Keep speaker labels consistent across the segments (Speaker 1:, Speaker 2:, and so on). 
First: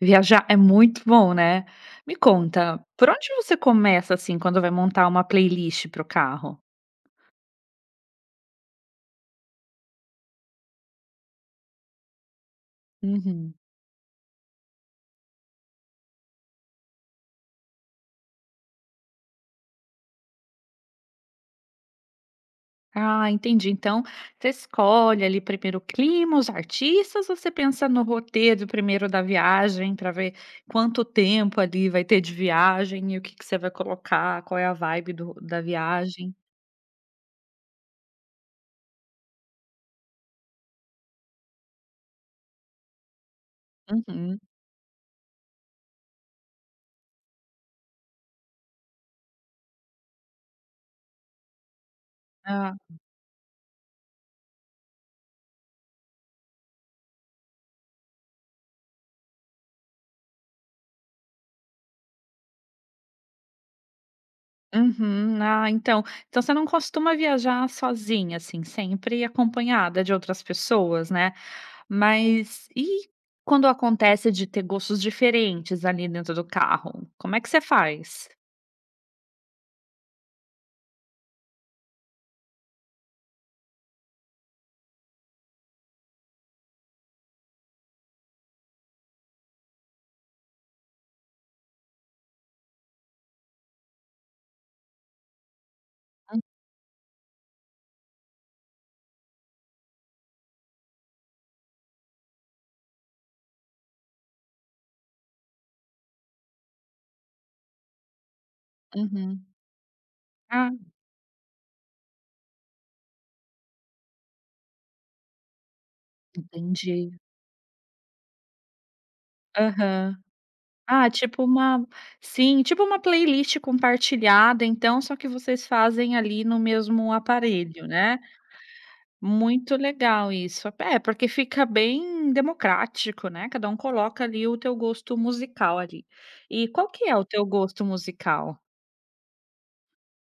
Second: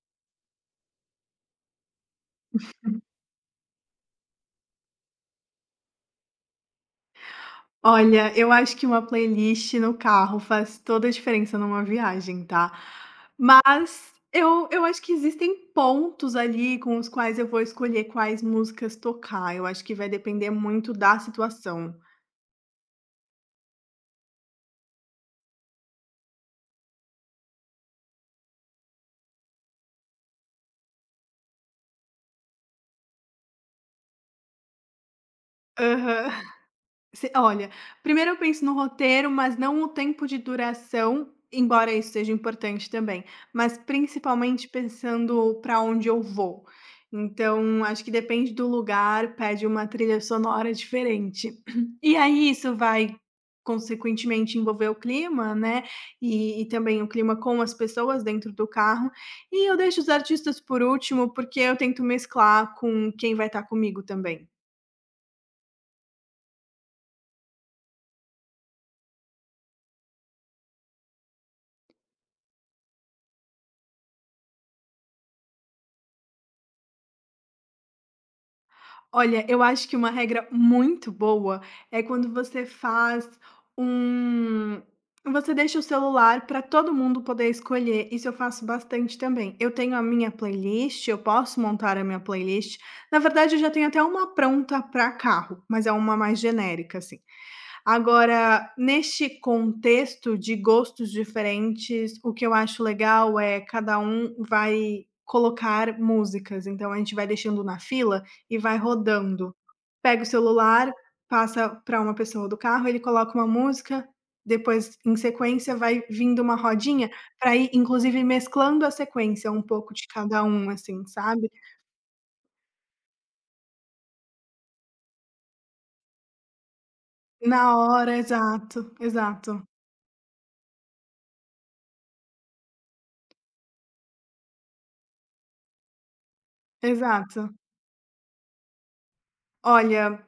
Speaker 1: Viajar é muito bom, né. Me conta, por onde você começa, assim, quando vai montar uma playlist para o carro?
Speaker 2: Olha, eu acho que uma playlist no carro faz toda a diferença numa viagem, tá?
Speaker 1: Uhum.
Speaker 2: Mas eu acho que existem pontos ali com os quais eu vou escolher quais músicas tocar. Eu acho que vai depender muito da situação.
Speaker 1: Ah, entendi. Então, você escolhe ali primeiro o clima, os artistas ou você pensa no roteiro primeiro da viagem para ver quanto tempo ali vai ter de viagem e o que que você vai colocar, qual é a vibe do da
Speaker 2: Aham.
Speaker 1: viagem?
Speaker 2: Se olha, primeiro eu penso no roteiro, mas não o tempo de duração, embora isso seja importante também, mas
Speaker 1: Uhum.
Speaker 2: principalmente pensando para onde eu vou. Então, acho que depende do lugar, pede uma trilha sonora diferente. E aí isso vai consequentemente envolver o clima, né, e também o clima com as pessoas dentro do carro. E eu deixo os artistas por último, porque eu tento mesclar com quem vai estar comigo também.
Speaker 1: Uhum. Ah, então você não costuma viajar sozinha, assim, sempre acompanhada de outras pessoas, né. Mas e quando acontece de ter gostos diferentes ali dentro do carro, como é que você faz?
Speaker 2: Olha, eu acho que uma regra muito boa é quando você faz um você deixa o celular para todo mundo poder escolher. Isso eu faço bastante também. Eu tenho a minha playlist, eu posso montar a minha playlist. Na verdade, eu já tenho até uma pronta para carro, mas é uma mais genérica assim. Agora, neste contexto de gostos diferentes, o que eu acho legal é cada um vai colocar músicas, então a gente vai deixando na fila e vai
Speaker 1: Uhum.
Speaker 2: rodando. Pega o
Speaker 1: Ah,
Speaker 2: celular, passa para uma pessoa do carro, ele coloca uma música, depois em sequência vai vindo uma rodinha
Speaker 1: entendi.
Speaker 2: para ir inclusive mesclando a sequência um pouco de
Speaker 1: Aham.
Speaker 2: cada um, assim,
Speaker 1: Ah, tipo
Speaker 2: sabe.
Speaker 1: uma sim, tipo uma playlist compartilhada então, só que vocês fazem ali no mesmo
Speaker 2: Na
Speaker 1: aparelho,
Speaker 2: hora,
Speaker 1: né?
Speaker 2: exato, exato,
Speaker 1: Muito legal isso. É, porque fica bem democrático, né, cada um coloca ali o teu gosto musical ali. E qual que é o
Speaker 2: exato.
Speaker 1: teu gosto musical?
Speaker 2: Olha,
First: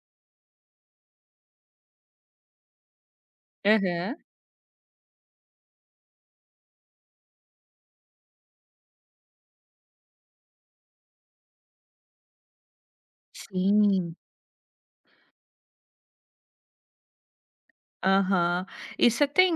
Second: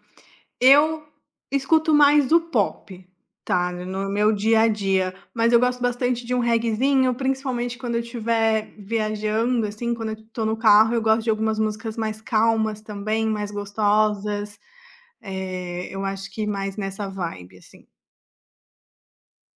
Speaker 2: eu escuto mais do pop, tá, no
Speaker 1: Aham.
Speaker 2: meu dia a dia, mas eu gosto bastante de um reguezinho, principalmente quando eu estiver viajando, assim, quando eu estou no carro, eu gosto de algumas músicas mais calmas também, mais
Speaker 1: Sim.
Speaker 2: gostosas, eu acho que mais nessa vibe, assim.
Speaker 1: Aham. E você tem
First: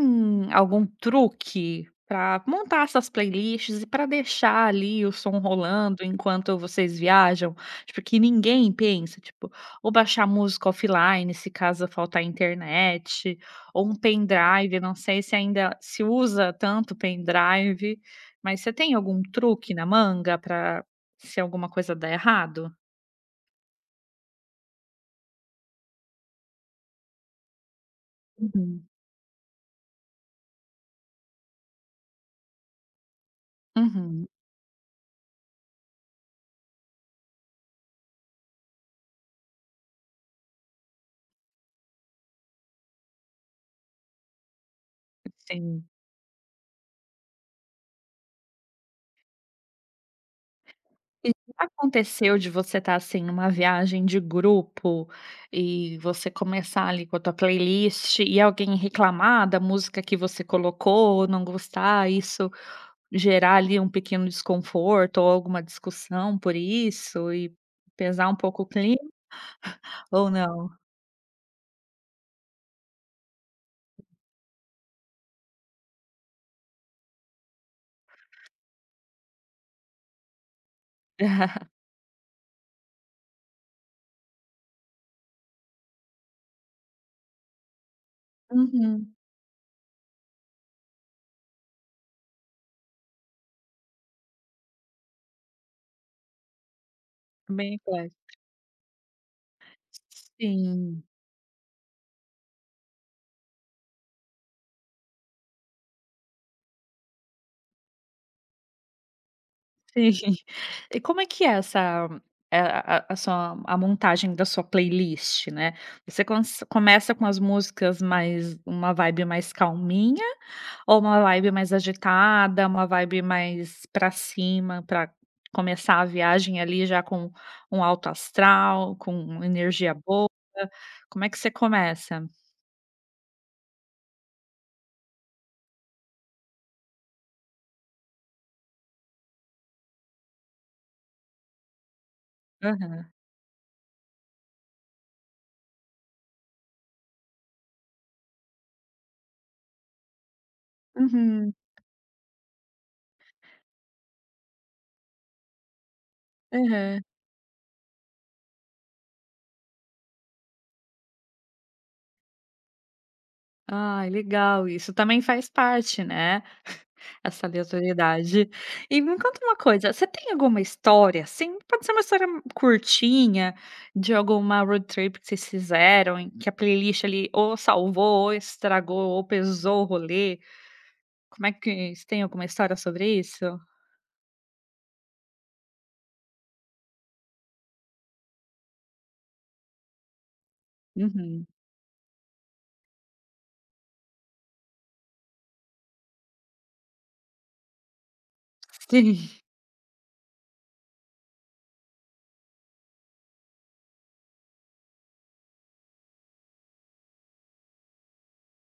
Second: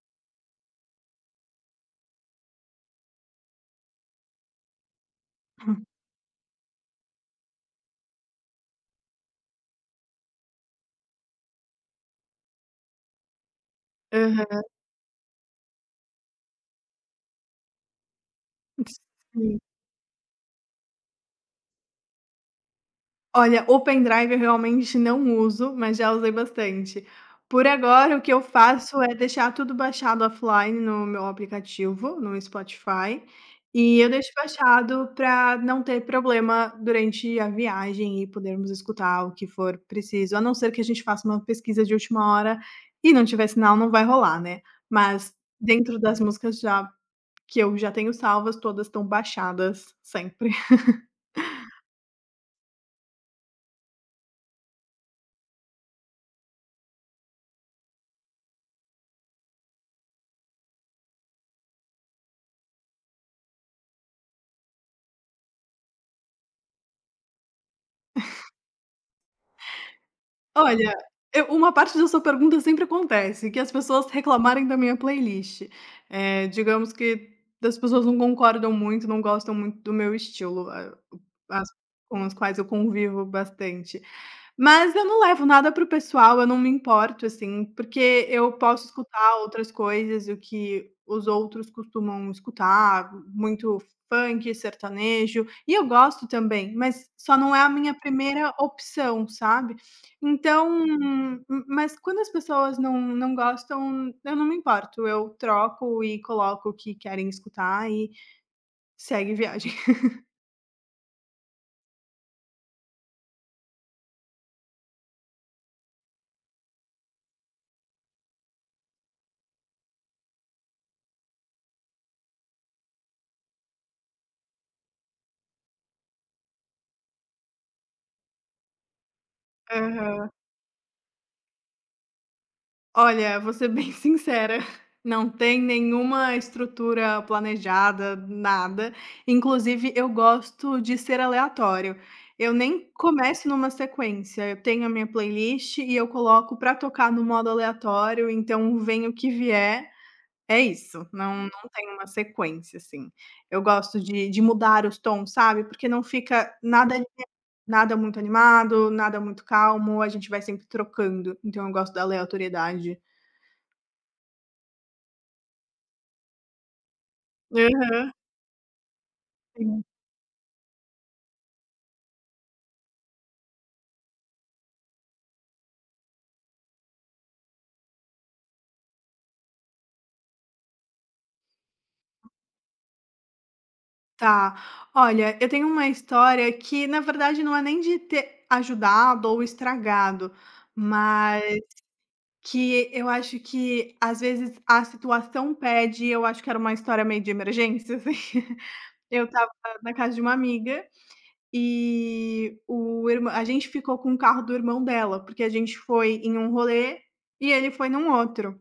Speaker 1: algum truque para montar essas playlists e para deixar ali o som rolando enquanto vocês viajam? Tipo, que ninguém pensa, tipo, ou baixar música offline, se caso faltar internet, ou um
Speaker 2: Aham.
Speaker 1: pendrive, não sei se ainda se usa tanto pendrive, mas você tem algum
Speaker 2: Sim.
Speaker 1: truque na manga para se alguma coisa der errado?
Speaker 2: Olha, o pendrive eu realmente não uso, mas já usei bastante. Por agora, o que eu
Speaker 1: Uhum.
Speaker 2: faço é deixar tudo baixado offline no meu aplicativo, no Spotify, e eu
Speaker 1: Uhum,
Speaker 2: deixo baixado para não ter problema durante a viagem e podermos escutar o que for preciso, a não ser que a gente faça uma pesquisa de última hora e não tiver sinal, não vai rolar, né. Mas
Speaker 1: sim.
Speaker 2: dentro das músicas já que eu já tenho salvas, todas estão baixadas sempre.
Speaker 1: E já aconteceu de você estar, assim, numa viagem de grupo e você começar ali com a tua playlist e alguém reclamar da música que você colocou, não gostar, isso gerar ali um pequeno desconforto ou alguma discussão por isso e pesar um pouco o clima ou não?
Speaker 2: Olha, eu uma parte da sua pergunta sempre acontece, que as pessoas reclamarem da minha playlist. Digamos que as pessoas não concordam muito, não gostam muito do meu estilo, a as com as quais eu convivo bastante. Mas eu não levo nada para o pessoal, eu não me importo, assim, porque eu posso
Speaker 1: Uhum,
Speaker 2: escutar outras coisas, o que os outros costumam escutar, muito funk, sertanejo, e eu gosto também, mas só não é a
Speaker 1: bem
Speaker 2: minha
Speaker 1: claro.
Speaker 2: primeira opção, sabe. Então
Speaker 1: Sim.
Speaker 2: mas quando as pessoas não gostam, eu não me importo, eu troco e coloco o que querem escutar e segue viagem.
Speaker 1: Sim. E como é que é essa é a sua a montagem da sua playlist, né. Você cons começa com as músicas mais uma vibe mais calminha ou uma vibe mais agitada, uma vibe mais pra cima, pra começar a viagem ali já com um alto astral, com energia boa? Como é que você começa?
Speaker 2: Olha, vou ser bem sincera, não tem nenhuma estrutura planejada, nada. Inclusive, eu gosto de ser aleatório. Eu nem
Speaker 1: Aham.
Speaker 2: começo numa sequência. Eu tenho a minha playlist e eu coloco pra tocar no modo aleatório, então vem o que vier. É isso, não
Speaker 1: Uhum.
Speaker 2: não tem uma sequência, assim. Eu gosto de mudar os tons, sabe, porque não fica nada
Speaker 1: Aham.
Speaker 2: nada muito animado, nada muito calmo, a gente vai sempre trocando, então eu gosto da aleatoriedade.
Speaker 1: Ai, legal isso. Também faz parte, né. Essa aleatoriedade. E me conta uma
Speaker 2: Sim.
Speaker 1: coisa, você tem alguma história, assim, pode ser uma história curtinha, de alguma road trip que vocês fizeram, em que a playlist ali ou salvou, ou estragou, ou pesou o rolê. Como é que você tem alguma história sobre isso?
Speaker 2: Tá. Olha, eu tenho uma história que, na verdade, não é nem de ter ajudado ou estragado, mas
Speaker 1: Uhum.
Speaker 2: que eu acho que, às vezes, a situação pede. Eu acho que era uma história meio de emergência, assim.
Speaker 1: Sim,
Speaker 2: Eu tava na casa de uma amiga e a gente ficou com o carro do irmão dela, porque a gente foi em um rolê e ele foi num outro.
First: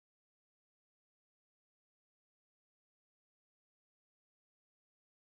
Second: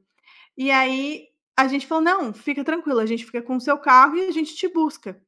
Speaker 2: E aí a gente falou: "Não, fica tranquila, a gente fica com o seu carro e a gente te busca".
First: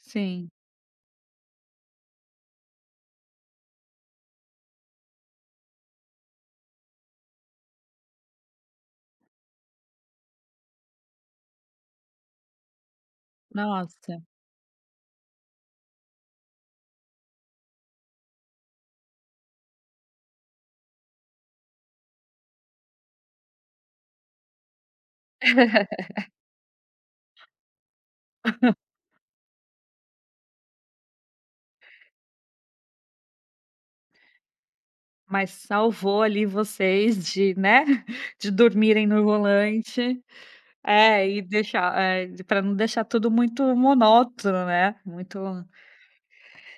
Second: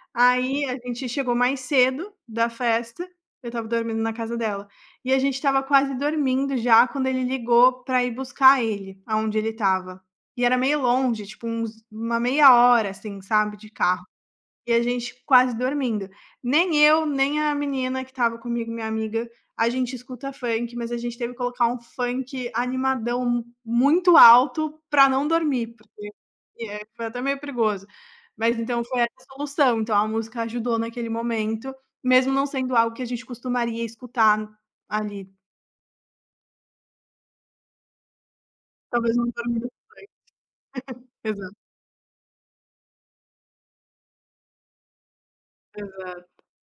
Speaker 1: sim.
Speaker 2: Aí a gente chegou mais cedo da festa, eu estava dormindo na casa dela, e a gente estava quase dormindo já quando ele ligou pra ir buscar ele, aonde ele estava. E era meio longe, tipo uns uma meia hora, assim, sabe, de carro.
Speaker 1: Nossa,
Speaker 2: E a gente quase dormindo. Nem eu, nem a menina que estava comigo, minha amiga, a gente escuta funk, mas a gente teve que colocar um funk animadão muito alto pra não dormir. E é, foi até meio perigoso. Mas então foi essa a solução, então a música ajudou naquele momento, mesmo não sendo algo que a gente costumaria escutar ali,
Speaker 1: mas salvou ali vocês de, né, de dormirem
Speaker 2: talvez
Speaker 1: no
Speaker 2: não dormindo.
Speaker 1: volante. É, e deixar, para não deixar tudo muito monótono, né, muito.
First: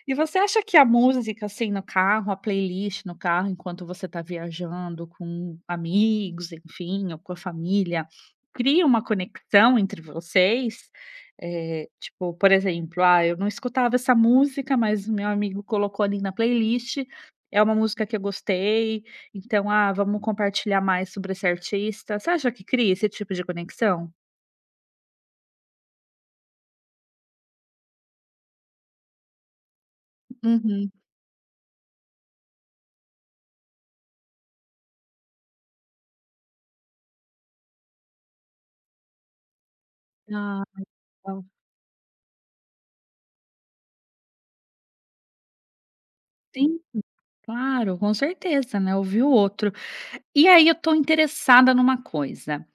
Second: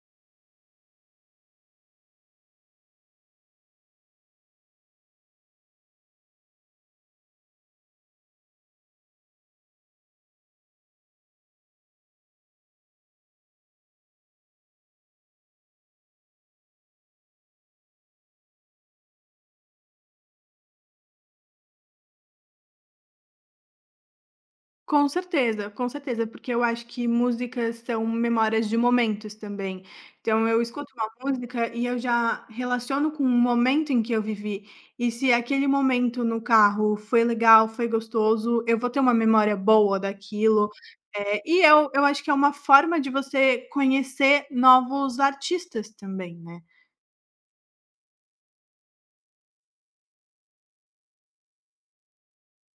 Speaker 1: E você acha que a música, assim, no carro, a playlist no carro, enquanto você está viajando com amigos, enfim, ou com a família, cria uma conexão entre vocês? Tipo, por exemplo: "Ah, eu não escutava essa música, mas o meu amigo colocou ali na playlist, é uma música que eu gostei, então, ah, vamos compartilhar mais sobre esse artista". Você acha que cria esse tipo de conexão?
Speaker 2: Com certeza, porque eu acho que músicas são memórias de momentos também. Então eu
Speaker 1: Uhum.
Speaker 2: escuto uma música e eu já relaciono com o momento em que eu vivi. E se aquele momento no carro foi legal, foi gostoso, eu vou ter uma memória boa
Speaker 1: Ah,
Speaker 2: daquilo. Eh,
Speaker 1: legal.
Speaker 2: e eu eu acho que é uma forma de você conhecer novos artistas também, né.
Speaker 1: Sim, claro, com certeza, né, ouvir o outro. E aí eu estou interessada numa coisa,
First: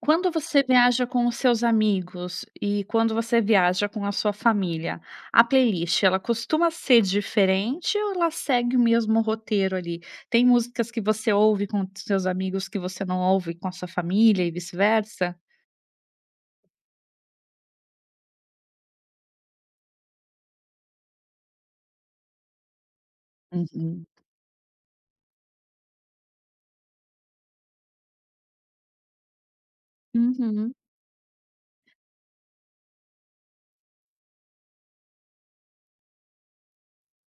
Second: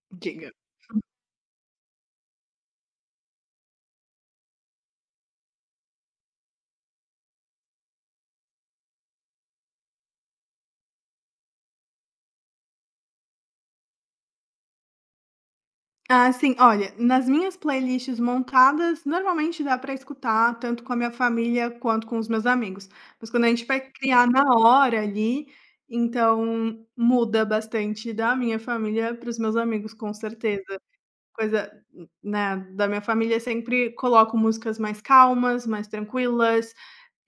Speaker 1: quando
Speaker 2: Diga.
Speaker 1: você viaja com os seus amigos e quando você viaja com a sua família, a playlist ela costuma ser diferente ou ela segue o mesmo roteiro ali? Tem músicas que você ouve com os seus amigos que você não ouve com a sua família e vice-versa?
Speaker 2: Ah, sim. Olha, nas minhas playlists montadas, normalmente dá para escutar tanto com a minha família quanto com os meus amigos. Mas quando a gente vai
Speaker 1: Uhum.
Speaker 2: criar na hora ali, então muda bastante da minha família para os meus amigos, com
Speaker 1: Uhum.
Speaker 2: certeza. Coisa, né, da minha família sempre coloco músicas mais calmas, mais tranquilas,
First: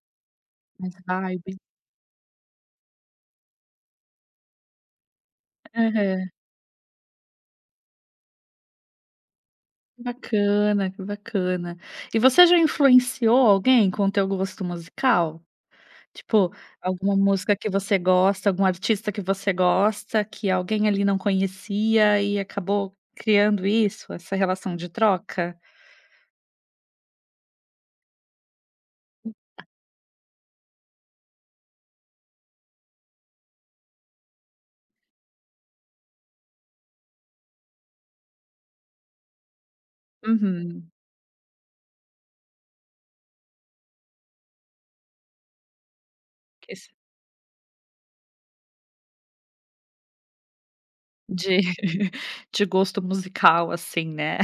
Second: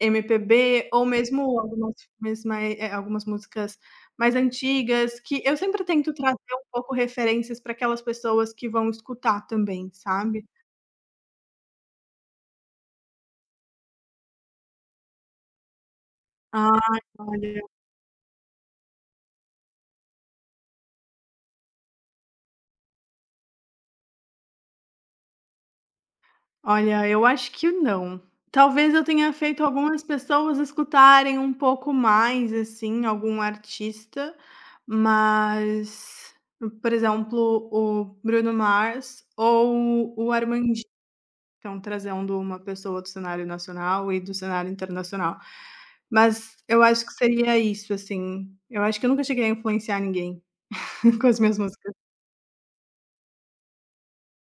Speaker 2: MPB
Speaker 1: Mais
Speaker 2: ou
Speaker 1: vibe.
Speaker 2: mesmo algumas filmes algumas músicas mais antigas, que eu sempre tento
Speaker 1: Aham.
Speaker 2: trazer um pouco referências para aquelas pessoas que vão escutar também,
Speaker 1: Que
Speaker 2: sabe.
Speaker 1: bacana, que bacana. E você já influenciou alguém com o teu gosto musical? Tipo,
Speaker 2: Ai,
Speaker 1: alguma música
Speaker 2: olha
Speaker 1: que você gosta, algum artista que você gosta, que alguém ali não conhecia e acabou criando isso, essa relação de troca?
Speaker 2: olha, eu acho que não. Talvez eu tenha feito algumas pessoas escutarem um pouco mais, assim, algum artista, mas, por exemplo, o Bruno Mars ou o Armandinho.
Speaker 1: Uhum.
Speaker 2: Então, trazendo uma pessoa do cenário nacional e do cenário internacional. Mas
Speaker 1: Que
Speaker 2: eu acho que seria isso, assim, eu acho que eu nunca cheguei a influenciar ninguém com as minhas
Speaker 1: de
Speaker 2: músicas.
Speaker 1: de gosto musical, assim, né.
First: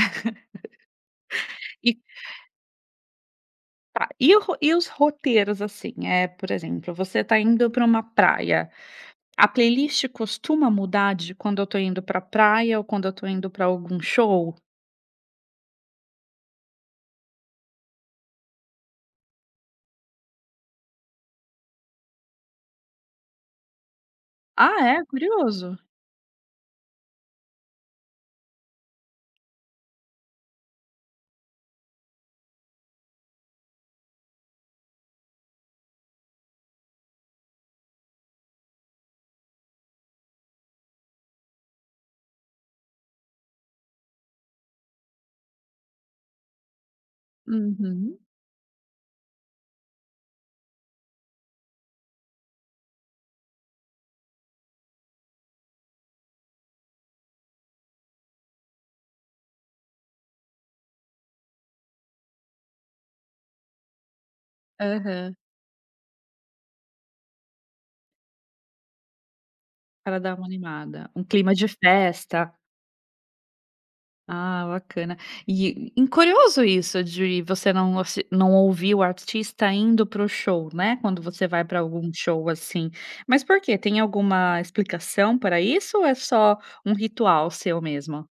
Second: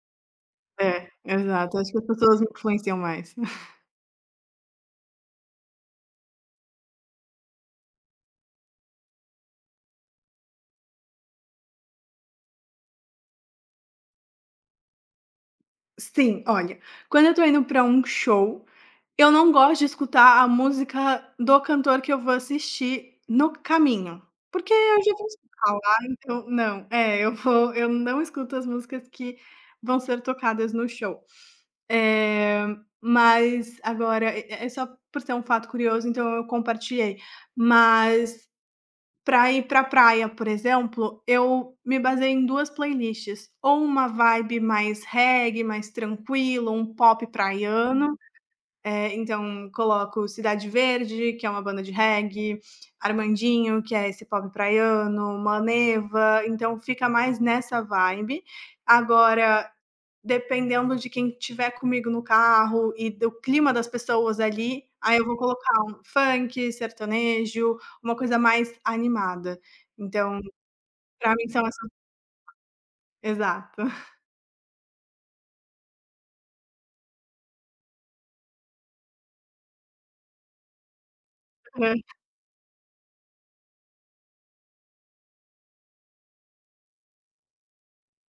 Speaker 2: É, exato, acho
Speaker 1: E
Speaker 2: que as pessoas me influenciam mais.
Speaker 1: tá, e o ro e os roteiros, assim, é por exemplo, você tá indo para uma praia, a playlist costuma mudar de quando eu tô indo pra praia ou quando eu tô indo pra algum show?
Speaker 2: Sim, olha, quando eu tô indo pra um show, eu não gosto de escutar a música do cantor que eu vou assistir no caminho, porque
Speaker 1: Ah,
Speaker 2: eu
Speaker 1: é?
Speaker 2: já vou escutar
Speaker 1: Curioso.
Speaker 2: lá, então não. É, eu não escuto as músicas que vão ser tocadas no show. Eh, mas agora é só por ser um fato curioso, então eu compartilhei. Mas para ir pra praia, por exemplo, eu me baseei em 2 playlists, ou uma vibe mais reggae, mais tranquilo, um pop praiano,
Speaker 1: Uhum.
Speaker 2: então coloco Cidade Verde, que é uma banda de reggae, Armandinho, que é esse pop praiano, Maneva, então fica mais nessa vibe. Agora, dependendo de quem tiver comigo no carro e do clima das pessoas ali, aí eu
Speaker 1: Aham.
Speaker 2: vou colocar um funk, sertanejo, uma coisa mais animada.
Speaker 1: Para dar
Speaker 2: Então,
Speaker 1: uma animada. Um
Speaker 2: pra mim
Speaker 1: clima de
Speaker 2: são essas
Speaker 1: festa.
Speaker 2: exato.
Speaker 1: Ah, bacana. E curioso isso de você não assi não ouvir o artista indo pro show, né, quando você vai para algum show, assim. Mas por quê? Tem alguma explicação para isso ou é só um ritual seu mesmo?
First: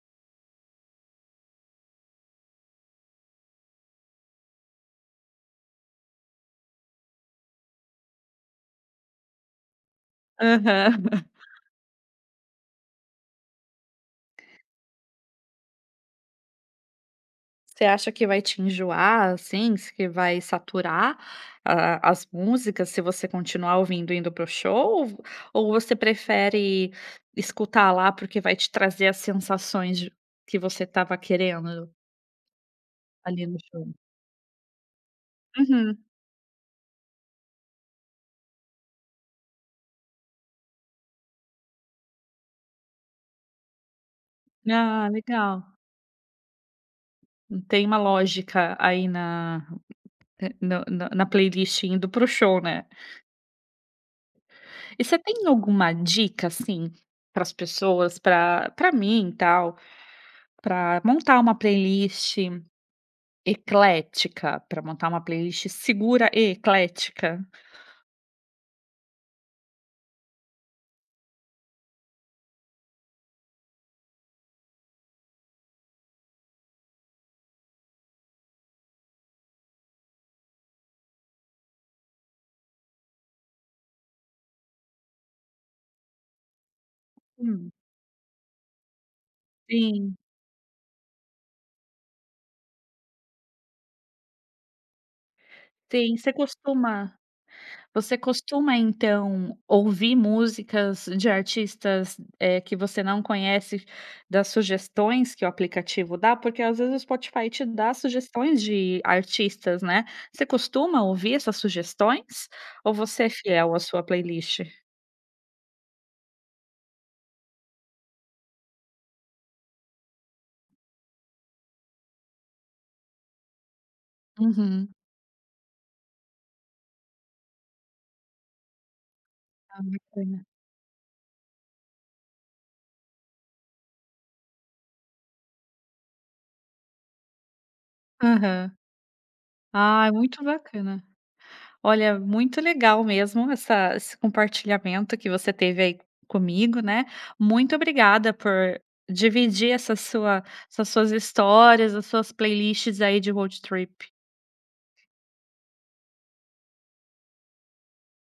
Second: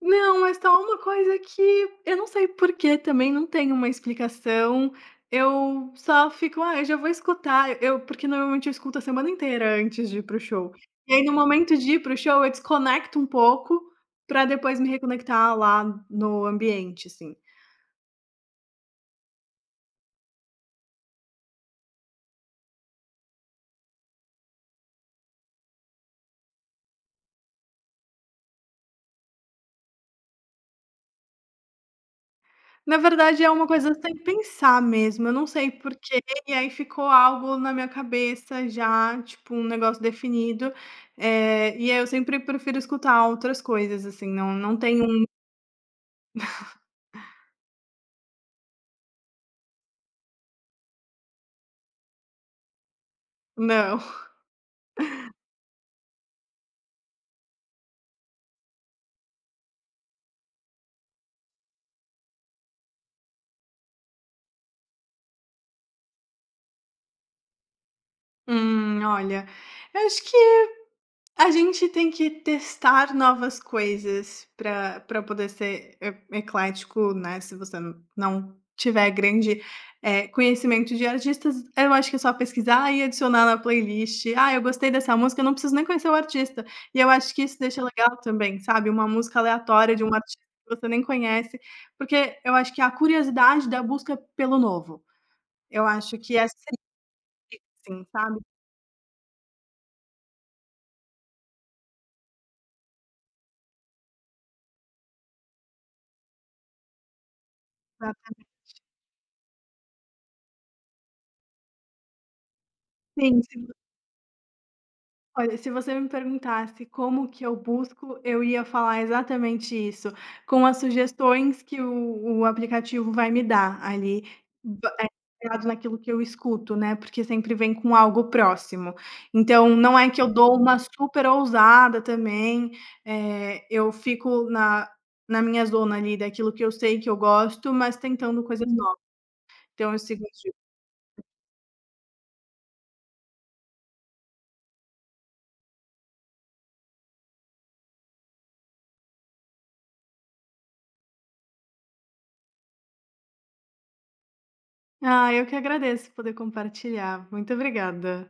Speaker 2: Não, é só uma coisa que eu não sei por que também, não tem uma explicação. Eu só fico: "Ah, eu já vou escutar", eu porque normalmente eu escuto a semana inteira antes de ir para show. E aí
Speaker 1: Aham.
Speaker 2: no momento de ir para show eu desconecto um pouco, pra depois me reconectar lá no ambiente, assim.
Speaker 1: Você acha que vai te enjoar, assim, se que vai saturar a as músicas se você continuar ouvindo indo pro show, ou você prefere escutar lá, porque vai te trazer as sensações de que você estava querendo
Speaker 2: Na verdade
Speaker 1: ali
Speaker 2: é
Speaker 1: no
Speaker 2: uma
Speaker 1: show?
Speaker 2: coisa sem pensar mesmo, eu não sei
Speaker 1: Uhum.
Speaker 2: porquê, e aí ficou algo na minha cabeça já, tipo, um negócio definido, e aí eu sempre prefiro escutar outras coisas, assim, não tem
Speaker 1: Ah,
Speaker 2: um
Speaker 1: legal. Tem uma lógica aí na no na playlist indo pro show, né.
Speaker 2: não.
Speaker 1: E você tem alguma dica, assim, para as pessoas, para mim e tal, para montar uma playlist eclética, pra montar uma playlist segura e eclética?
Speaker 2: Olha, eu acho que a gente tem que testar novas coisas para poder ser e eclético, né, se você não tiver grande, conhecimento de artistas, eu acho que é só pesquisar e adicionar na playlist. "Ah, eu gostei dessa música", eu não preciso nem conhecer o artista. E eu acho que isso
Speaker 1: Hum,
Speaker 2: deixa legal também, sabe, uma música aleatória de um
Speaker 1: sim,
Speaker 2: artista que você nem conhece, porque eu acho que é a curiosidade da busca pelo novo. Eu
Speaker 1: sim.
Speaker 2: acho que é assim,
Speaker 1: Você
Speaker 2: sabe?
Speaker 1: costuma então ouvir músicas de artistas, que você não conhece, das sugestões que o aplicativo dá? Porque às vezes o Spotify te dá sugestões de artistas, né. Você costuma ouvir essas sugestões? Ou você é
Speaker 2: Sim.
Speaker 1: fiel à sua playlist?
Speaker 2: Olha, se você me perguntasse como que eu busco, eu ia falar exatamente isso, com as sugestões que o aplicativo vai me dar ali, ba
Speaker 1: Uhum.
Speaker 2: eh, baseado naquilo que eu escuto, né, porque sempre vem com algo próximo. Então
Speaker 1: Ah,
Speaker 2: não é que eu
Speaker 1: bacana.
Speaker 2: dou uma super ousada também, eu fico na minha zona ali daquilo que eu sei que eu gosto, mas tentando coisas
Speaker 1: Aham.
Speaker 2: novas. Então eu
Speaker 1: Ah, é
Speaker 2: sigo
Speaker 1: muito
Speaker 2: esse-
Speaker 1: bacana. Olha, muito legal mesmo essa esse compartilhamento que você teve aí comigo, né. Muito obrigada por dividir essas suas histórias, as suas playlists aí de road trip.
Speaker 2: Ah, eu que agradeço poder compartilhar. Muito obrigada.